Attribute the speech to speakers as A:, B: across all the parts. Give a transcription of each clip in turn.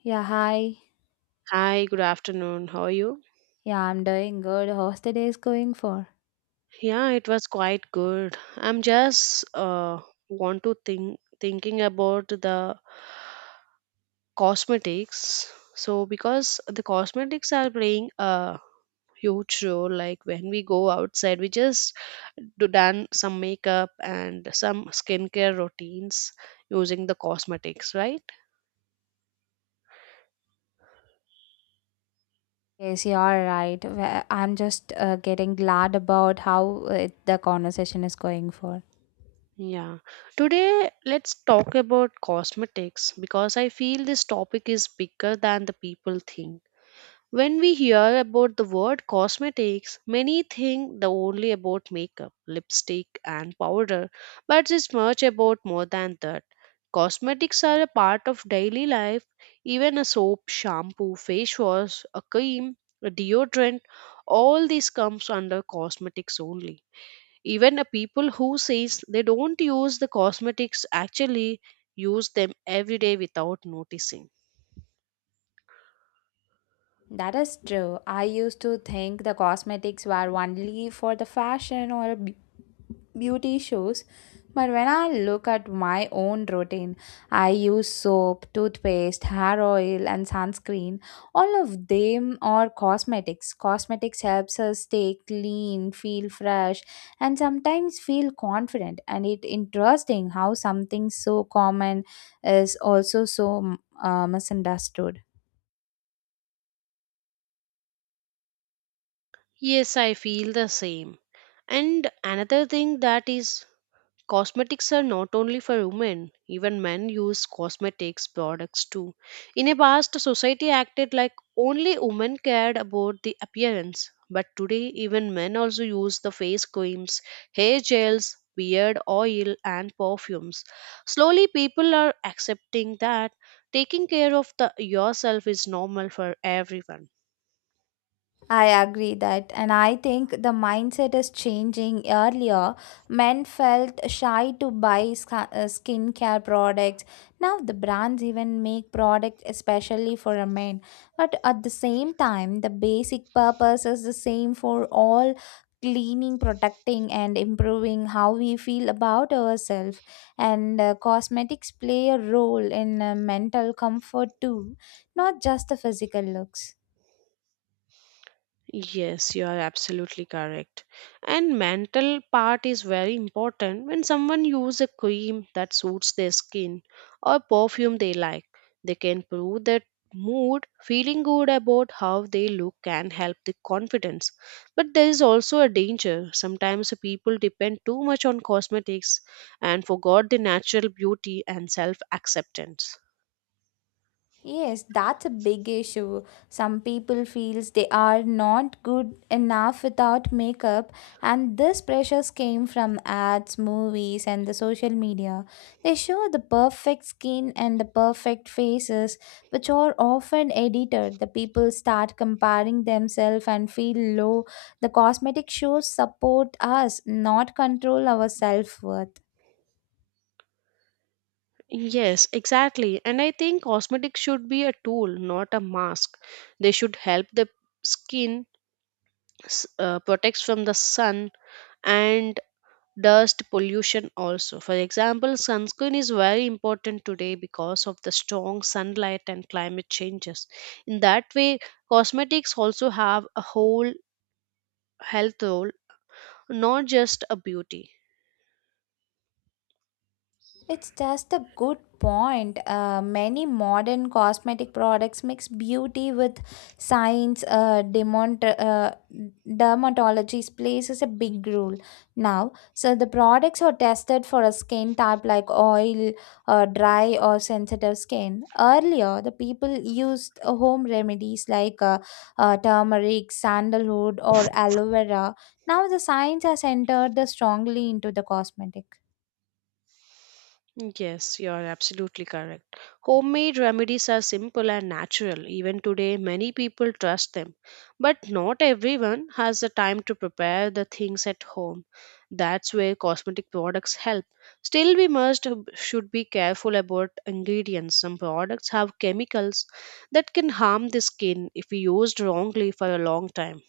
A: Yeah, hi.
B: Hi, good afternoon. How are you?
A: Yeah, I'm doing good. How's the day is going for?
B: Yeah, it was quite good. I'm just want to thinking about the cosmetics. So because the cosmetics are playing a huge role, like when we go outside, we just do done some makeup and some skincare routines using the cosmetics, right?
A: Yes, you are right. Well, I'm just getting glad about how it, the conversation is going for.
B: Yeah. Today, let's talk about cosmetics because I feel this topic is bigger than the people think. When we hear about the word cosmetics, many think the only about makeup, lipstick, and powder, but it's much about more than that. Cosmetics are a part of daily life, even a soap, shampoo, face wash, a cream, a deodorant, all this comes under cosmetics only, even a people who says they don't use the cosmetics actually use them every day without noticing.
A: That is true. I used to think the cosmetics were only for the fashion or beauty shows, but when I look at my own routine, I use soap, toothpaste, hair oil, and sunscreen. All of them are cosmetics. Cosmetics helps us stay clean, feel fresh, and sometimes feel confident. And it interesting how something so common is also so misunderstood.
B: Yes, I feel the same. And another thing that is, cosmetics are not only for women, even men use cosmetics products too. In a past, society acted like only women cared about the appearance, but today, even men also use the face creams, hair gels, beard oil, and perfumes. Slowly, people are accepting that taking care of the, yourself is normal for everyone.
A: I agree that, and I think the mindset is changing. Earlier, men felt shy to buy skincare products. Now, the brands even make products especially for a men. But at the same time, the basic purpose is the same for all cleaning, protecting, and improving how we feel about ourselves. And cosmetics play a role in mental comfort too, not just the physical looks.
B: Yes, you are absolutely correct. And mental part is very important. When someone use a cream that suits their skin or perfume they like, they can prove that mood, feeling good about how they look can help the confidence. But there is also a danger. Sometimes people depend too much on cosmetics and forgot the natural beauty and self-acceptance.
A: Yes, that's a big issue. Some people feels they are not good enough without makeup, and this pressures came from ads, movies, and the social media. They show the perfect skin and the perfect faces, which are often edited. The people start comparing themselves and feel low. The cosmetic shows support us, not control our self-worth.
B: Yes, exactly. And I think cosmetics should be a tool, not a mask. They should help the skin, protects from the sun and dust pollution also. For example, sunscreen is very important today because of the strong sunlight and climate changes. In that way, cosmetics also have a whole health role, not just a beauty.
A: It's just a good point. Many modern cosmetic products mix beauty with science. Dermatology plays a big role now. So the products are tested for a skin type like oil, dry, or sensitive skin. Earlier, the people used home remedies like turmeric, sandalwood, or aloe vera. Now the science has entered the strongly into the cosmetic.
B: Yes, you are absolutely correct. Homemade remedies are simple and natural. Even today, many people trust them. But not everyone has the time to prepare the things at home. That's where cosmetic products help. Still, we must should be careful about ingredients. Some products have chemicals that can harm the skin if used wrongly for a long time.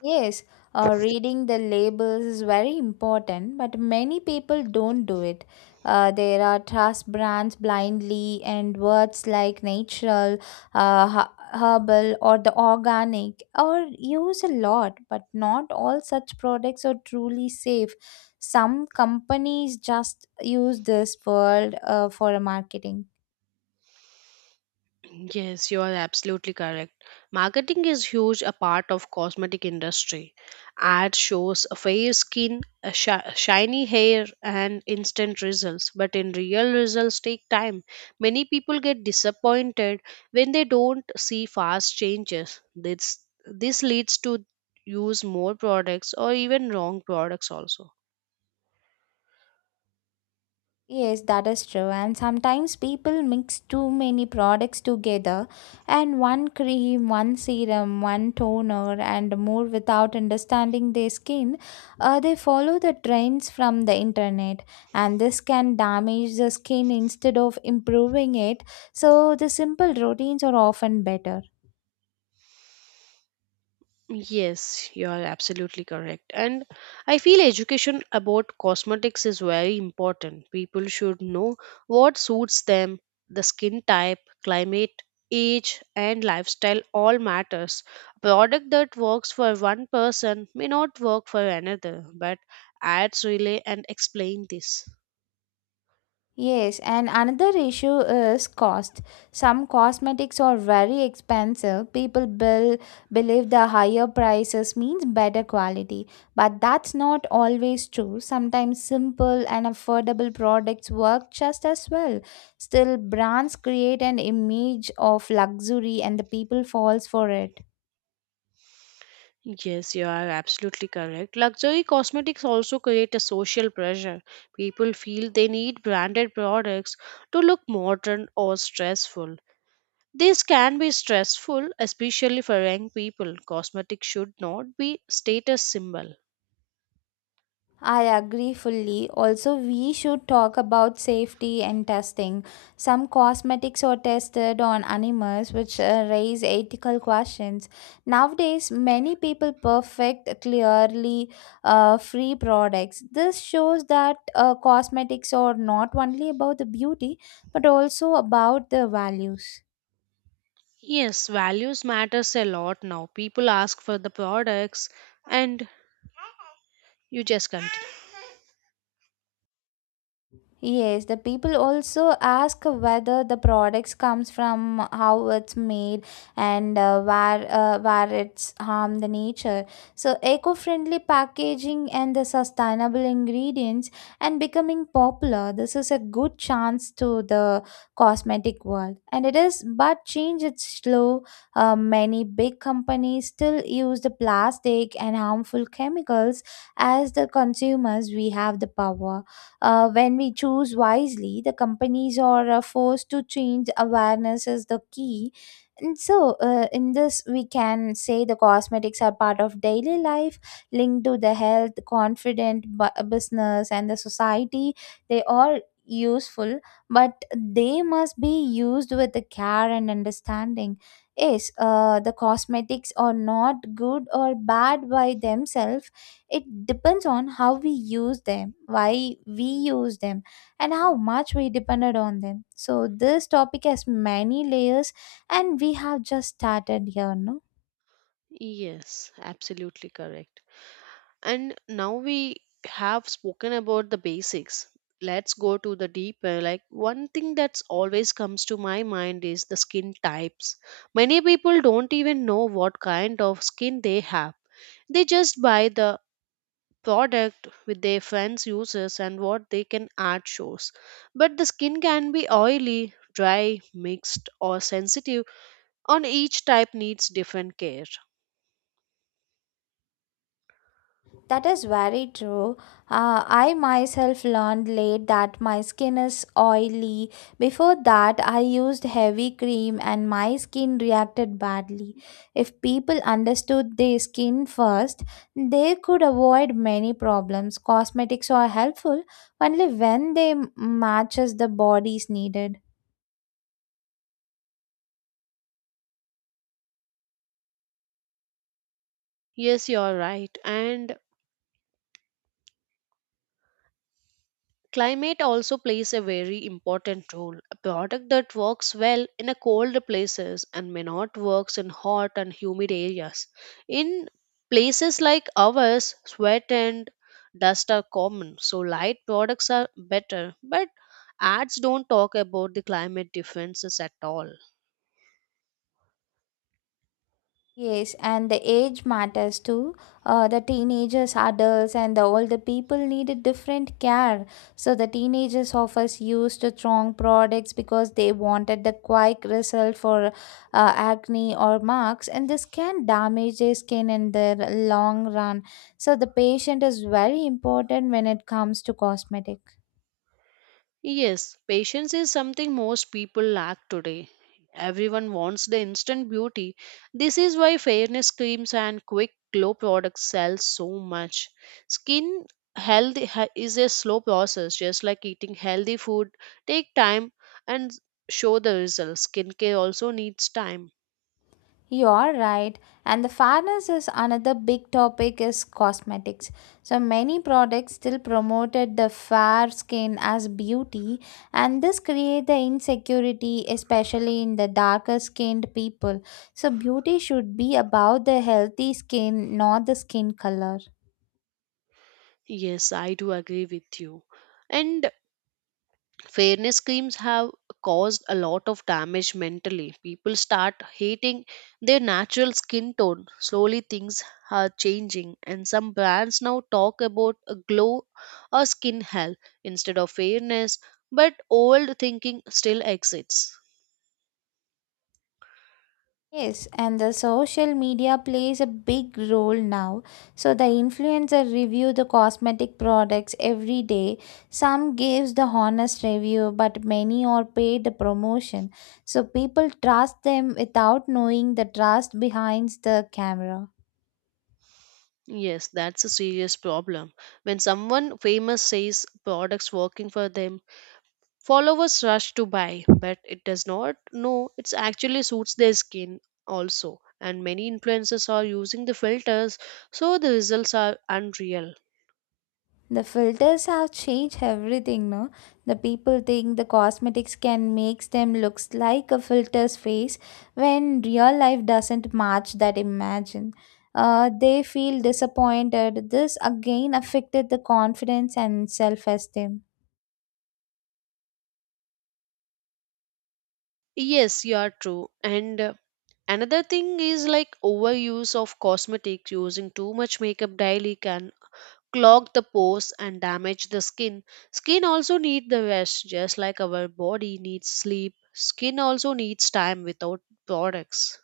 A: Yes, reading the labels is very important, but many people don't do it. There are trust brands blindly, and words like natural, herbal, or the organic are used a lot, but not all such products are truly safe. Some companies just use this word for marketing.
B: Yes, you are absolutely correct. Marketing is huge a part of cosmetic industry. Ad shows a fair skin, a shiny hair and instant results, but in real results take time. Many people get disappointed when they don't see fast changes. This leads to use more products or even wrong products also.
A: Yes, that is true. And sometimes people mix too many products together, and one cream, one serum, one toner, and more without understanding their skin. They follow the trends from the internet, and this can damage the skin instead of improving it. So, the simple routines are often better.
B: Yes, you are absolutely correct. And I feel education about cosmetics is very important. People should know what suits them, the skin type, climate, age, and lifestyle all matters. A product that works for one person may not work for another, but ads relay and explain this.
A: Yes, and another issue is cost. Some cosmetics are very expensive. Believe the higher prices means better quality, but that's not always true. Sometimes simple and affordable products work just as well. Still, brands create an image of luxury and the people falls for it.
B: Yes, you are absolutely correct. Luxury cosmetics also create a social pressure. People feel they need branded products to look modern or stressful. This can be stressful, especially for young people. Cosmetics should not be status symbol.
A: I agree fully. Also, we should talk about safety and testing. Some cosmetics are tested on animals, which raise ethical questions. Nowadays, many people perfect clearly free products. This shows that cosmetics are not only about the beauty but also about the values.
B: Yes, values matters a lot now. People ask for the products and you just continue.
A: Yes, the people also ask whether the products comes from how it's made, and where it's harm the nature. So eco-friendly packaging and the sustainable ingredients and becoming popular. This is a good chance to the cosmetic world, and it is. But change it's slow. Many big companies still use the plastic and harmful chemicals. As the consumers, we have the power when we choose wisely, the companies are forced to change awareness is the key. And so, in this, we can say the cosmetics are part of daily life, linked to the health, confident business, and the society. They are useful, but they must be used with the care and understanding. Yes, the cosmetics are not good or bad by themselves, it depends on how we use them, why we use them, and how much we depended on them. So, this topic has many layers, and we have just started here, no?
B: Yes, absolutely correct. And now we have spoken about the basics. Let's go to the deeper. Like one thing that's always comes to my mind is the skin types. Many people don't even know what kind of skin they have. They just buy the product with their friends uses and what they can add shows. But the skin can be oily, dry, mixed or sensitive. On each type needs different care.
A: That is very true. I myself learned late that my skin is oily. Before that, I used heavy cream and my skin reacted badly. If people understood their skin first, they could avoid many problems. Cosmetics are helpful only when they matches the body's needed.
B: Yes, you're right. And climate also plays a very important role. A product that works well in a cold places and may not works in hot and humid areas. In places like ours, sweat and dust are common, so light products are better. But ads don't talk about the climate differences at all.
A: Yes, and the age matters too. The teenagers, adults, and the older people needed different care. So the teenagers of us used strong products because they wanted the quick result for acne or marks, and this can damage their skin in the long run. So the patient is very important when it comes to cosmetic.
B: Yes, patience is something most people lack today. Everyone wants the instant beauty. This is why fairness creams and quick glow products sell so much. Skin health is a slow process, just like eating healthy food. Take time and show the results. Skincare also needs time.
A: You're right. And the fairness is another big topic is cosmetics. So many products still promoted the fair skin as beauty, and this create the insecurity especially in the darker skinned people. So beauty should be about the healthy skin not the skin color.
B: Yes, I do agree with you. And fairness schemes have caused a lot of damage mentally. People start hating their natural skin tone. Slowly things are changing, and some brands now talk about a glow or skin health instead of fairness, but old thinking still exists.
A: Yes, and the social media plays a big role now. So the influencer review the cosmetic products every day. Some gives the honest review, but many are paid the promotion. So people trust them without knowing the trust behind the camera.
B: Yes, that's a serious problem. When someone famous says products working for them, followers rush to buy, but it does not. No, it actually suits their skin also. And many influencers are using the filters, so the results are unreal.
A: The filters have changed everything, no? The people think the cosmetics can make them looks like a filter's face when real life doesn't match that imagine. They feel disappointed. This again affected the confidence and self-esteem.
B: Yes, you are true. And another thing is like overuse of cosmetics. Using too much makeup daily can clog the pores and damage the skin. Skin also need the rest, just like our body needs sleep. Skin also needs time without products.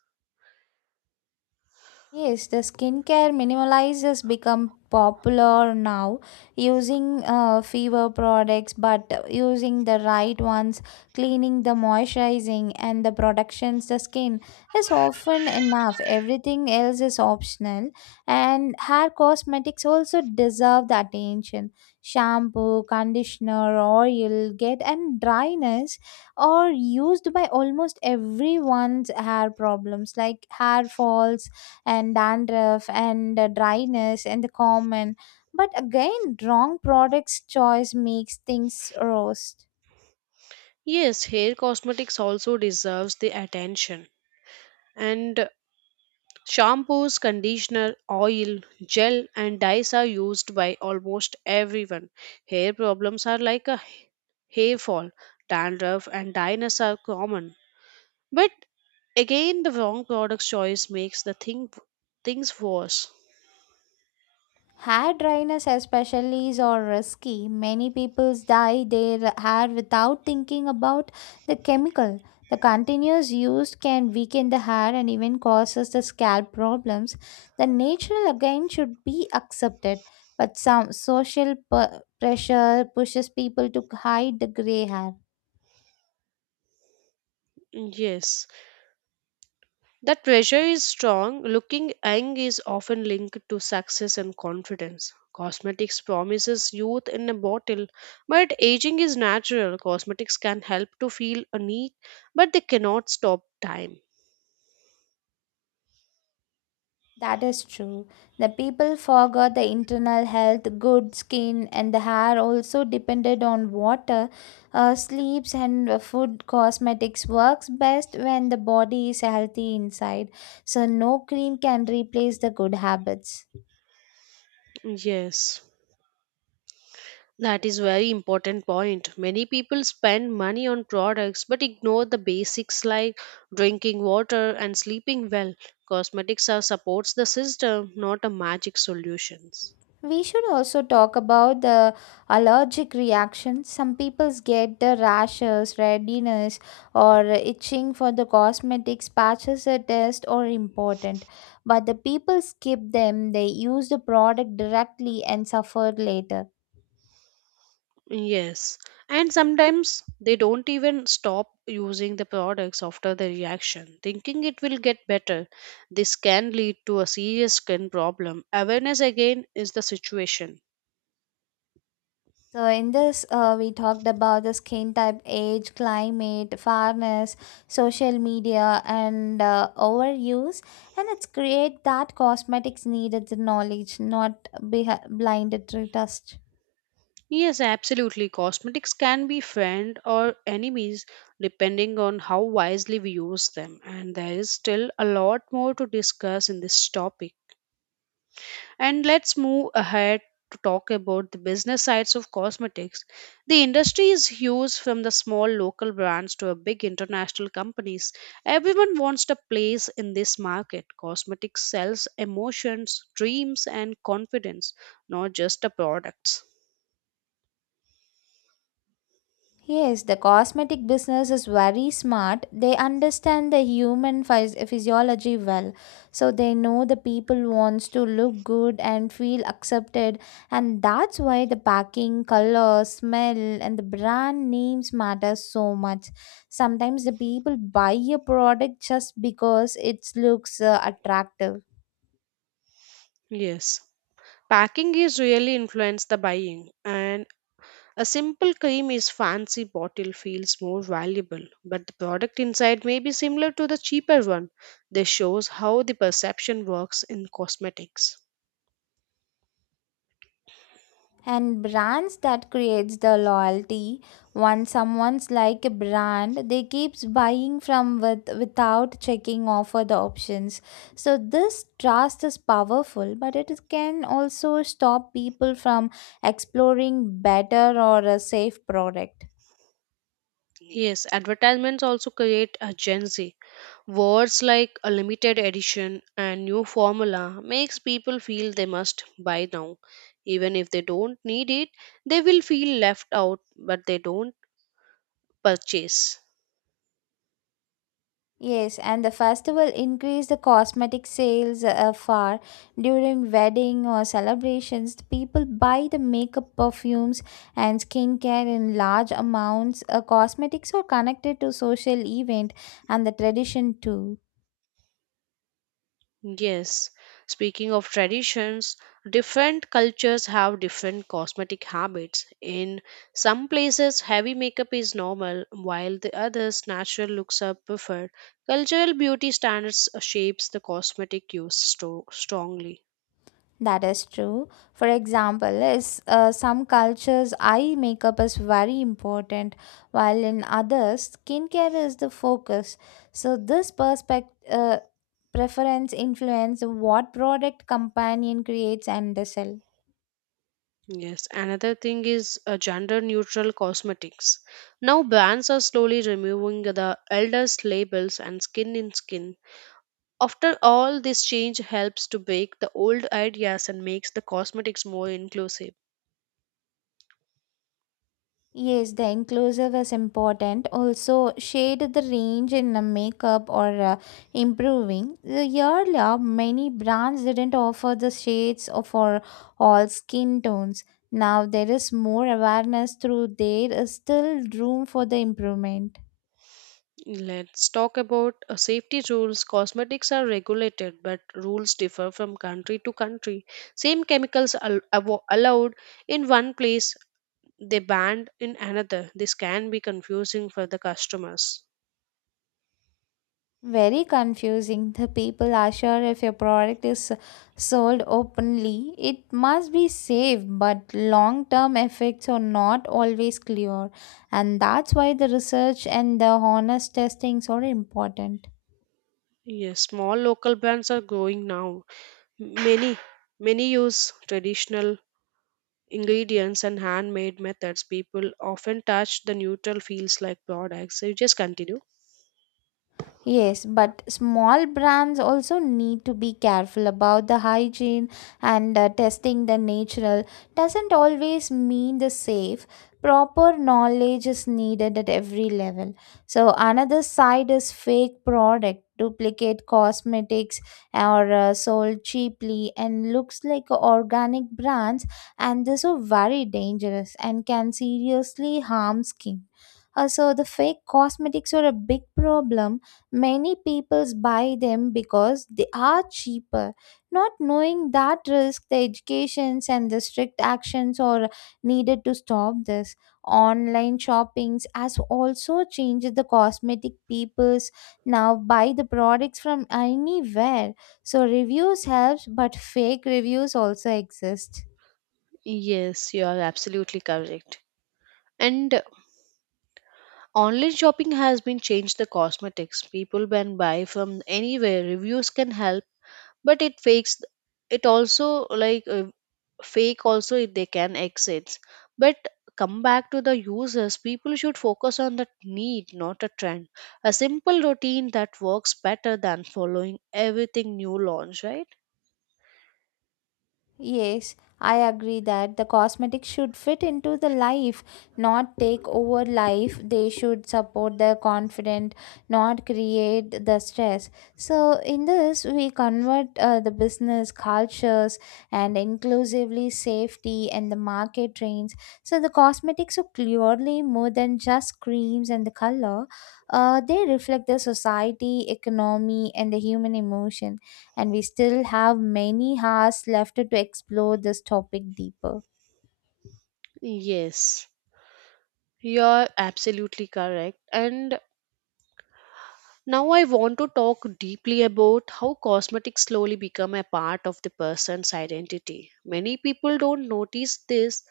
A: Yes, the skincare minimalize has become popular now using fewer products but using the right ones, cleaning the moisturizing and the productions the skin is often enough. Everything else is optional, and hair cosmetics also deserve the attention. Shampoo, conditioner, oil, get and dryness are used by almost everyone's hair problems like hair falls and dandruff and dryness and the common. But again, wrong products choice makes things worse.
B: Yes, hair cosmetics also deserves the attention. And shampoos, conditioner, oil, gel and dyes are used by almost everyone. Hair problems are like a hair fall, dandruff and dryness are common. But again the wrong product choice makes the things worse.
A: Hair dryness, especially, is all risky. Many people dye their hair without thinking about the chemical. The continuous use can weaken the hair and even causes the scalp problems. The natural again should be accepted, but some social pressure pushes people to hide the gray hair.
B: Yes. That pressure is strong. Looking young is often linked to success and confidence. Cosmetics promises youth in a bottle, but aging is natural. Cosmetics can help to feel unique, but they cannot stop time.
A: That is true. The people forgot the internal health, good skin, and the hair also depended on water. Sleeps and food cosmetics works best when the body is healthy inside. So no cream can replace the good habits.
B: Yes. That is very important point. Many people spend money on products but ignore the basics like drinking water and sleeping well. Cosmetics are supports the system, not a magic solutions.
A: We should also talk about the allergic reactions. Some people get the rashes, redness, or itching for the cosmetics patches or test or important. But the people skip them, they use the product directly and suffer later.
B: Yes, and sometimes they don't even stop using the products after the reaction, thinking it will get better. This can lead to a serious skin problem. Awareness again is the situation.
A: So in this, we talked about the skin type, age, climate, fairness, social media, and overuse, and it's great that cosmetics needed the knowledge, not be blinded to trust.
B: Yes, absolutely. Cosmetics can be friend or enemies depending on how wisely we use them, and there is still a lot more to discuss in this topic. And let's move ahead to talk about the business sides of cosmetics. The industry is huge, from the small local brands to a big international companies. Everyone wants a place in this market. Cosmetics sells emotions, dreams and confidence, not just the products.
A: Yes, the cosmetic business is very smart. They understand the human physiology well. So they know the people wants to look good and feel accepted, and that's why the packing, color, smell and the brand names matter so much. Sometimes the people buy a product just because it looks attractive.
B: Yes. Packing is really influenced the buying, and a simple cream is fancy bottle feels more valuable, but the product inside may be similar to the cheaper one. This shows how the perception works in cosmetics.
A: And brands that creates the loyalty once someone's like a brand they keeps buying from with without checking offer the options, so this trust is powerful but it can also stop people from exploring better or a safe product.
B: Yes, advertisements also create a Gen Z. Words like a limited edition and new formula makes people feel they must buy now. Even if they don't need it, they will feel left out, but they don't purchase.
A: Yes, and the festival increased the cosmetic sales far during wedding or celebrations. The people buy the makeup, perfumes, and skincare in large amounts. Cosmetics are connected to social event and the tradition too.
B: Yes, speaking of traditions, different cultures have different cosmetic habits. In some places, heavy makeup is normal, while the others, natural looks are preferred. Cultural beauty standards shapes the cosmetic use strongly.
A: That is true. For example, is some cultures eye makeup is very important, while in others skincare is the focus. So this perspective preference influence what product companion creates and they sell.
B: Yes, another thing is gender neutral cosmetics. Now brands are slowly removing the elders labels and skin in skin. After all, this change helps to break the old ideas and makes the cosmetics more inclusive.
A: Yes, the enclosure was important. Also, shade the range in the makeup or improving. The earlier, many brands didn't offer the shades for all skin tones. Now there is more awareness through there is still room for the improvement.
B: Let's talk about safety rules. Cosmetics are regulated, but rules differ from country to country. Same chemicals allowed in one place, they banned in another. This can be confusing for the customers.
A: Very confusing. The people are sure if your product is sold openly, it must be safe, but long term effects are not always clear. And that's why the research and the honest testings are important.
B: Yes, small local brands are growing now. Many, many use traditional ingredients and handmade methods, people often touch the neutral fields like products. So you just continue.
A: Yes, but small brands also need to be careful about the hygiene and testing the natural doesn't always mean the safe. Proper knowledge is needed at every level. So, another side is fake product, duplicate cosmetics or sold cheaply and looks like organic brands, and this are very dangerous and can seriously harm skin. So the fake cosmetics are a big problem. Many people buy them because they are cheaper, not knowing that risk, the educations and the strict actions are needed to stop this. Online shoppings has also changed the cosmetic peoples now buy the products from anywhere. So reviews helps, but fake reviews also exist.
B: Yes, you are absolutely correct. And online shopping has been changed the cosmetics. People can buy from anywhere. Reviews can help, but it fakes it also, like fake also if they can exit, but come back to the users. People should focus on the need, not a trend. A simple routine that works better than following everything new launch, right?
A: Yes, I agree that the cosmetics should fit into the life, not take over life. They should support the confident, not create the stress. So, in this, we convert the business cultures and inclusively safety and the market trends. So, the cosmetics are clearly more than just creams and the color. They reflect the society, economy, and the human emotion, and we still have many hours left to explore this topic deeper.
B: Yes, you're absolutely correct. And now I want to talk deeply about how cosmetics slowly become a part of the person's identity. Many people don't notice this.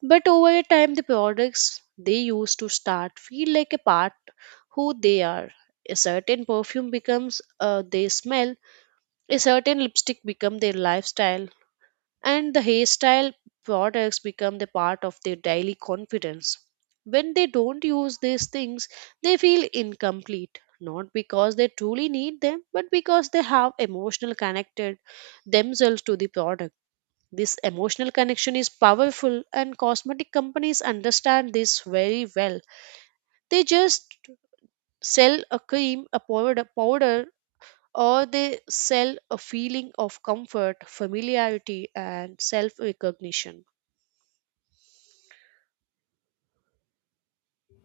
B: But over a time, the products they use to start feel like a part who they are. A certain perfume becomes their smell. A certain lipstick become their lifestyle, and the hairstyle products become the part of their daily confidence. When they don't use these things, they feel incomplete. Not because they truly need them, but because they have emotional connected themselves to the product. This emotional connection is powerful, and cosmetic companies understand this very well. They just sell a cream, a powder, or they sell a feeling of comfort, familiarity, and self recognition.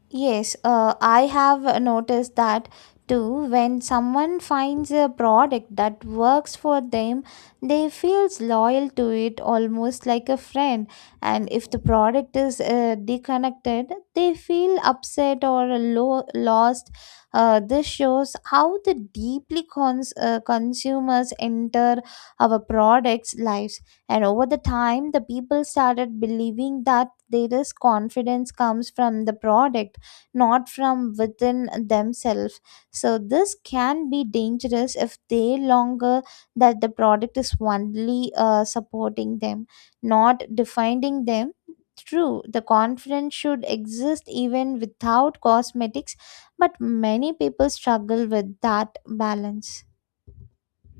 A: Yes, I have noticed that too. When someone finds a product that works for them, they feels loyal to it almost like a friend. And if the product is disconnected, they feel upset or lost. This shows how the deeply consumers enter our products' lives. And over the time, the people started believing that there is confidence comes from the product not from within themselves, so this can be dangerous if they longer that the product is only supporting them, not defining them. True, the confidence should exist even without cosmetics, but many people struggle with that balance.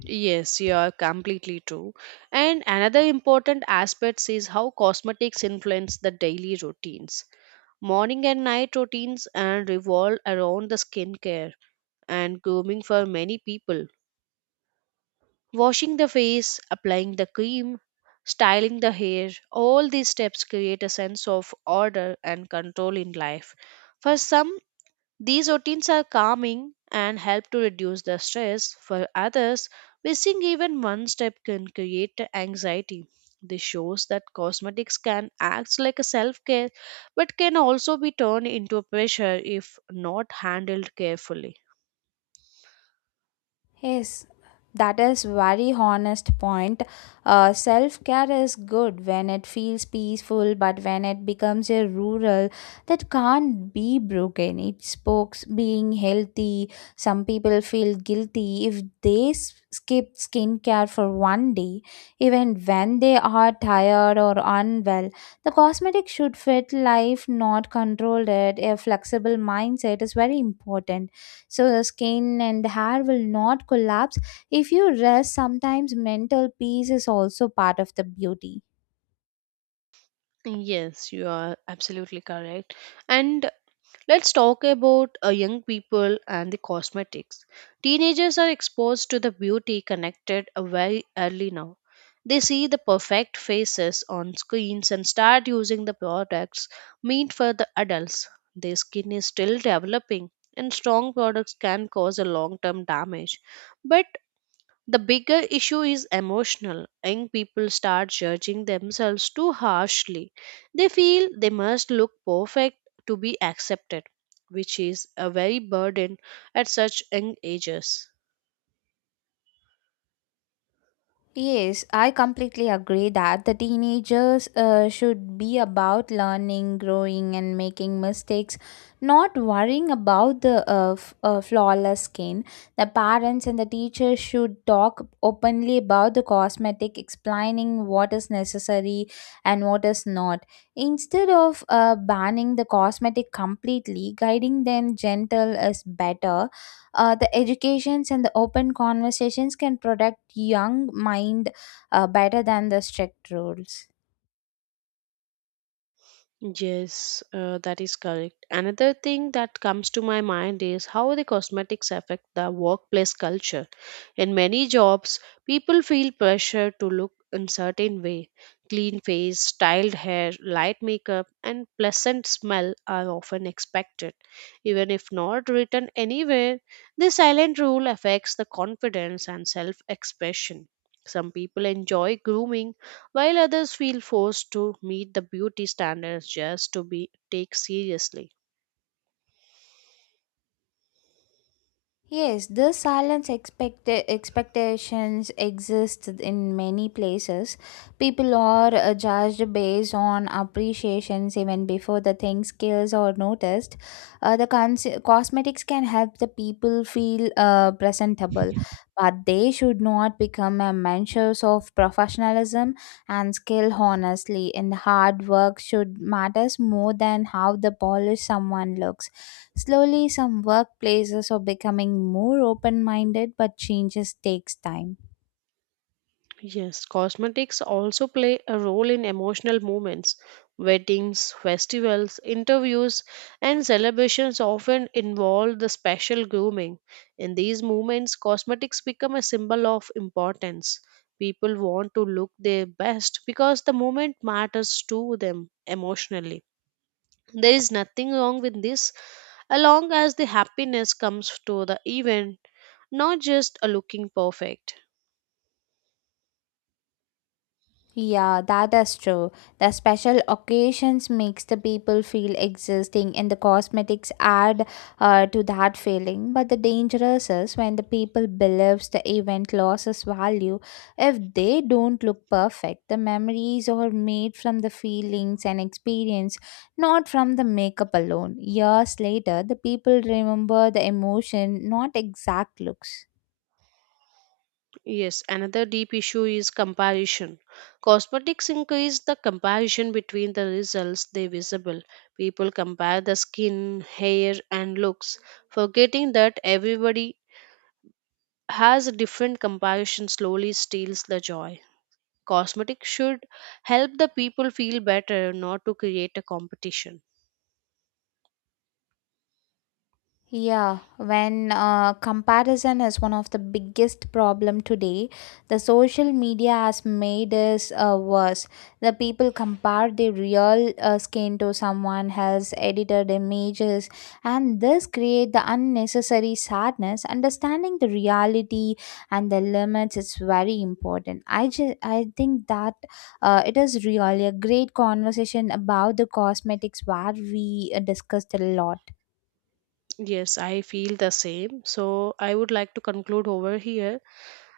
B: Yes, you are completely true. And another important aspect is how cosmetics influence the daily routines. Morning and night routines and revolve around the skincare and grooming for many people. Washing the face, applying the cream, styling the hair, all these steps create a sense of order and control in life. For some, these routines are calming and help to reduce the stress. For others, missing even one step can create anxiety. This shows that cosmetics can act like a self care, but can also be turned into pressure if not handled carefully.
A: Yes, that is very honest point. Self care is good when it feels peaceful, but when it becomes a rural, that can't be broken. It spokes being healthy. Some people feel guilty if they skip skincare for one day, even when they are tired or unwell. The cosmetic should fit life, not control it. A flexible mindset is very important, so the skin and the hair will not collapse if you rest sometimes. Mental peace is also part of the beauty.
B: Yes, you are absolutely correct. And let's talk about young people and the cosmetics. Teenagers are exposed to the beauty connected very early now. They see the perfect faces on screens and start using the products meant for the adults. Their skin is still developing, and strong products can cause a long term damage. But the bigger issue is emotional. Young people start judging themselves too harshly. They feel they must look perfect to be accepted, which is a very burden at such young ages.
A: Yes, I completely agree that the teenagers should be about learning, growing, and making mistakes, not worrying about the flawless skin. The parents and the teachers should talk openly about the cosmetic, explaining what is necessary and what is not. Instead of banning the cosmetic completely, guiding them gentle is better. The educations and the open conversations can protect young mind better than the strict rules.
B: Yes, that is correct. Another thing that comes to my mind is how the cosmetics affect the workplace culture. In many jobs, people feel pressure to look in certain way. Clean face, styled hair, light makeup, and pleasant smell are often expected. Even if not written anywhere, this silent rule affects the confidence and self-expression. Some people enjoy grooming, while others feel forced to meet the beauty standards just to be taken seriously.
A: Yes, the silence expectations exist in many places. People are judged based on appreciations even before the thing skills are noticed. The cosmetics can help the people feel presentable, but they should not become a measures of professionalism and skill. Honestly, and hard work should matters more than how the polished someone looks. Slowly, some workplaces are becoming more open minded, but changes takes time.
B: Yes, cosmetics also play a role in emotional moments. Weddings, festivals, interviews, and celebrations often involve the special grooming. In these moments, cosmetics become a symbol of importance. People want to look their best because the moment matters to them emotionally. There is nothing wrong with this along as the happiness comes to the event, not just a looking perfect.
A: Yeah, that is true. The special occasions makes the people feel existing and the cosmetics add to that feeling. But the dangerous is when the people believes the event loses value. If they don't look perfect, the memories are made from the feelings and experience, not from the makeup alone. Years later, the people remember the emotion, not exact looks.
B: Yes, another deep issue is comparison. Cosmetics increase the comparison between the results they visible. People compare the skin, hair, and looks, forgetting that everybody has a different comparison slowly steals the joy. Cosmetics should help the people feel better, not to create a competition.
A: Yeah, when comparison is one of the biggest problem today, the social media has made us worse. The people compare their real skin to someone else, edited images, and this create the unnecessary sadness. Understanding the reality and the limits is very important. I think that it is really a great conversation about the cosmetics where we discussed a lot.
B: Yes, I feel the same. So I would like to conclude over here.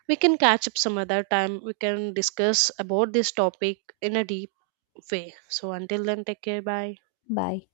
B: We can catch up some other time. We can discuss about this topic in a deep way. So until then, take care. Bye.
A: Bye.